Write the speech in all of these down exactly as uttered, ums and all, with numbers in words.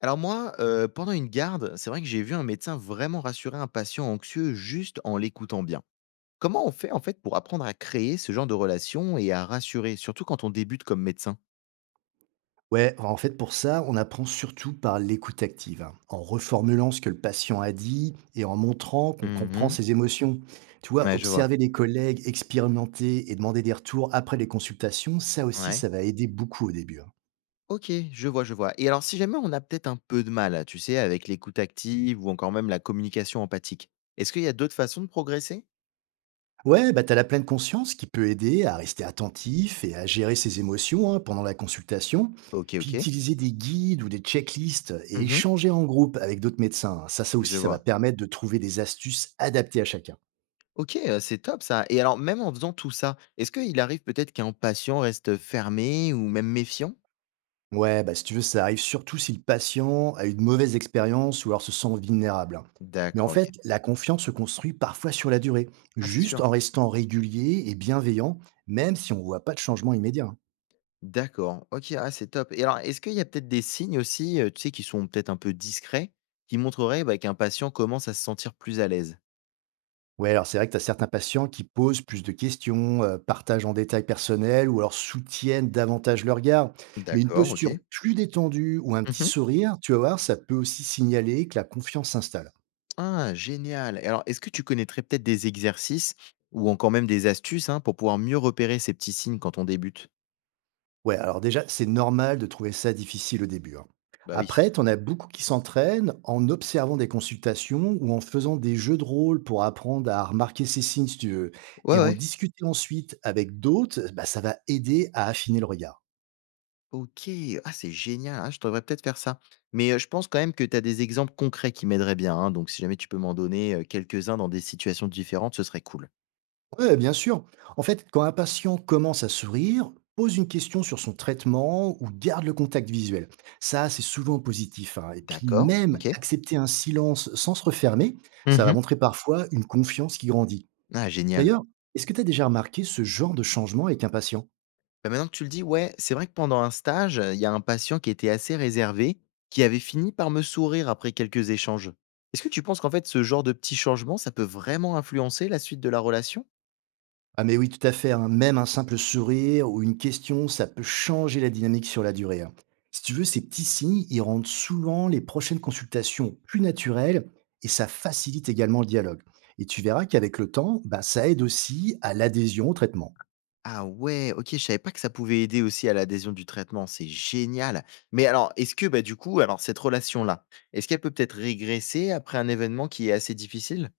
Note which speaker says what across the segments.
Speaker 1: Alors moi, heu, pendant une garde, c'est vrai que j'ai vu un médecin vraiment rassurer un patient anxieux juste en l'écoutant bien. Comment on fait en fait pour apprendre à créer ce genre de relation et à rassurer, surtout quand on débute comme médecin?
Speaker 2: Ouais, en fait, pour ça, on apprend surtout par l'écoute active, hein, en reformulant ce que le patient a dit et en montrant qu'on comprend
Speaker 1: Mmh.
Speaker 2: ses émotions. Tu vois,
Speaker 1: Ouais, je vois.
Speaker 2: observer les collègues, expérimenter et demander des retours après les consultations, ça aussi,
Speaker 1: Ouais.
Speaker 2: ça va aider beaucoup au début, hein.
Speaker 1: OK, je vois, je vois, et alors si jamais on a peut-être un peu de mal, tu sais, avec l'écoute active ou encore même la communication empathique, est-ce qu'il y a d'autres façons de progresser?
Speaker 2: Ouais, bah t'as la pleine conscience qui peut aider à rester attentif et à gérer ses émotions, hein, pendant la consultation.
Speaker 1: OK,
Speaker 2: Puis
Speaker 1: OK.
Speaker 2: utiliser des guides ou des checklists et
Speaker 1: Mmh.
Speaker 2: échanger en groupe avec d'autres médecins, hein. Ça, ça aussi,
Speaker 1: Je
Speaker 2: ça va
Speaker 1: vois.
Speaker 2: permettre de trouver des astuces adaptées à chacun.
Speaker 1: OK, heu, c'est top ça, et alors même en faisant tout ça, est-ce qu'il arrive peut-être qu'un patient reste fermé ou même méfiant?
Speaker 2: Ouais, bah, si tu veux, ça arrive surtout si le patient a eu une mauvaise expérience ou alors se sent vulnérable, hein. Mais en
Speaker 1: D'accord,
Speaker 2: fait,
Speaker 1: OK.
Speaker 2: la confiance se construit parfois sur la durée,
Speaker 1: Ah c'est
Speaker 2: juste
Speaker 1: sûr.
Speaker 2: en restant régulier et bienveillant, même si on ne voit pas de changement immédiat, hein.
Speaker 1: D'accord, OK, ah c'est top, et alors est-ce qu'il y a peut-être des signes aussi, heu, tu sais, qui sont peut-être un peu discrets, qui montreraient, bah, qu'un patient commence à se sentir plus à l'aise?
Speaker 2: Ouais, alors c'est vrai que tu as certains patients qui posent plus de questions, euh, partagent en détail personnel ou alors soutiennent davantage leur regard. Mais une
Speaker 1: D'accord, OK.
Speaker 2: posture plus détendue ou un petit
Speaker 1: Mmh.
Speaker 2: sourire, tu vas voir, ça peut aussi signaler que la confiance s'installe.
Speaker 1: Ah génial, et alors est-ce que tu connaîtrais peut-être des exercices ou encore même des astuces, hein, pour pouvoir mieux repérer ces petits signes quand on débute?
Speaker 2: Ouais, alors déjà, c'est normal de trouver ça difficile au début, hein.
Speaker 1: Bah oui.
Speaker 2: Après, t'en as beaucoup qui s'entraînent en observant des consultations ou en faisant des jeux de rôle pour apprendre à remarquer ces signes, si tu veux.
Speaker 1: Ouais,
Speaker 2: Et en
Speaker 1: ouais.
Speaker 2: discuter ensuite avec d'autres, bah, ça va aider à affiner le regard.
Speaker 1: OK. Ah, c'est génial. Ah, je devrais peut-être faire ça. Mais, heu, je pense quand même que tu as des exemples concrets qui m'aideraient bien, hein, donc si jamais tu peux m'en donner, heu, quelques-uns dans des situations différentes, ce serait cool.
Speaker 2: Ouais, bien sûr. En fait, quand un patient commence à sourire, pose une question sur son traitement ou garde le contact visuel. Ça, c'est souvent positif, hein. Et puis
Speaker 1: D'accord,
Speaker 2: même
Speaker 1: OK.
Speaker 2: accepter un silence sans se refermer, ça va
Speaker 1: Mmh.
Speaker 2: montrer parfois une confiance qui grandit.
Speaker 1: Ah, génial.
Speaker 2: D'ailleurs, est-ce que tu as déjà remarqué ce genre de changement avec un patient?
Speaker 1: Bah, maintenant que tu le dis, ouais, c'est vrai que pendant un stage, il y a un patient qui était assez réservé, qui avait fini par me sourire après quelques échanges. Est-ce que tu penses qu'en fait, ce genre de petits changements, ça peut vraiment influencer la suite de la relation?
Speaker 2: Ah mais oui, tout à fait, hein. Même un simple sourire ou une question, ça peut changer la dynamique sur la durée, hein. Si tu veux, ces petits signes, ils rendent souvent les prochaines consultations plus naturelles et ça facilite également le dialogue. Et tu verras qu'avec le temps, bah, ça aide aussi à l'adhésion au traitement.
Speaker 1: Ah ouais, OK, je savais pas que ça pouvait aider aussi à l'adhésion du traitement, c'est génial. Mais alors, est-ce que, bah, du coup, alors cette relation-là, est-ce qu'elle peut peut-être régresser après un événement qui est assez difficile?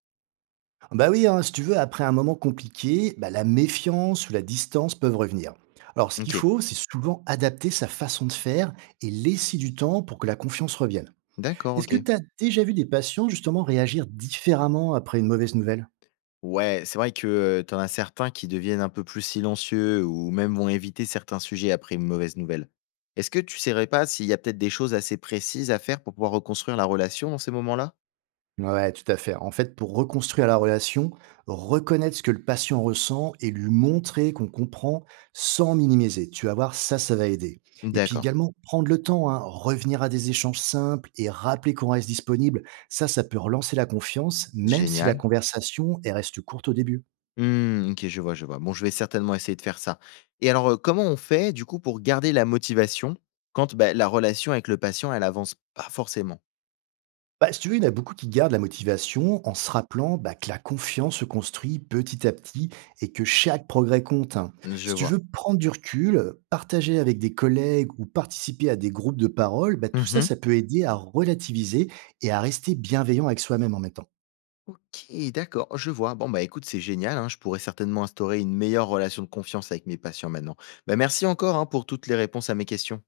Speaker 2: Bah oui, hein, si tu veux, après un moment compliqué, bah, la méfiance ou la distance peuvent revenir. Alors ce qu'il
Speaker 1: OK,
Speaker 2: faut, c'est souvent adapter sa façon de faire et laisser du temps pour que la confiance revienne.
Speaker 1: d'accord,
Speaker 2: Est-ce que
Speaker 1: OK.
Speaker 2: tu as déjà vu des patients justement réagir différemment après une mauvaise nouvelle?
Speaker 1: Ouais, c'est vrai que, heu, tu as certains qui deviennent un peu plus silencieux ou même vont éviter certains sujets après une mauvaise nouvelle. Est-ce que tu ne saurais pas s'il y a peut-être des choses assez précises à faire pour pouvoir reconstruire la relation dans ces moments-là?
Speaker 2: Ouais, tout à fait. En fait, pour reconstruire la relation, reconnaître ce que le patient ressent et lui montrer qu'on comprend sans minimiser. Tu vas voir, ça, ça va aider. Et puis
Speaker 1: D'accord,
Speaker 2: également, prendre le temps, hein, revenir à des échanges simples et rappeler qu'on reste disponible. Ça, ça peut relancer la confiance, même si la
Speaker 1: génial.
Speaker 2: conversation, elle reste courte au début.
Speaker 1: Mmh, OK, je vois, je vois. Bon, je vais certainement essayer de faire ça. Et alors, heu, comment on fait, du coup, pour garder la motivation quand, bah, la relation avec le patient, elle avance pas forcément?
Speaker 2: Bah, si tu veux, il y en a beaucoup qui gardent la motivation en se rappelant bah, que la confiance se construit petit à petit et que chaque progrès compte, hein.
Speaker 1: Je
Speaker 2: Si tu
Speaker 1: vois.
Speaker 2: veux prendre du recul, partager avec des collègues ou participer à des groupes de parole, bah, tout ça,
Speaker 1: Mmh.
Speaker 2: ça peut aider à relativiser et à rester bienveillant avec soi-même en même temps.
Speaker 1: OK, d'accord, je vois. Bon, bah, écoute, c'est génial, hein. Je pourrais certainement instaurer une meilleure relation de confiance avec mes patients maintenant. Bah, merci encore, hein, pour toutes les réponses à mes questions.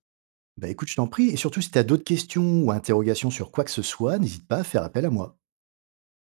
Speaker 2: Bah, écoute, je t'en prie, et surtout si tu as d'autres questions ou interrogations sur quoi que ce soit, n'hésite pas à faire appel à moi.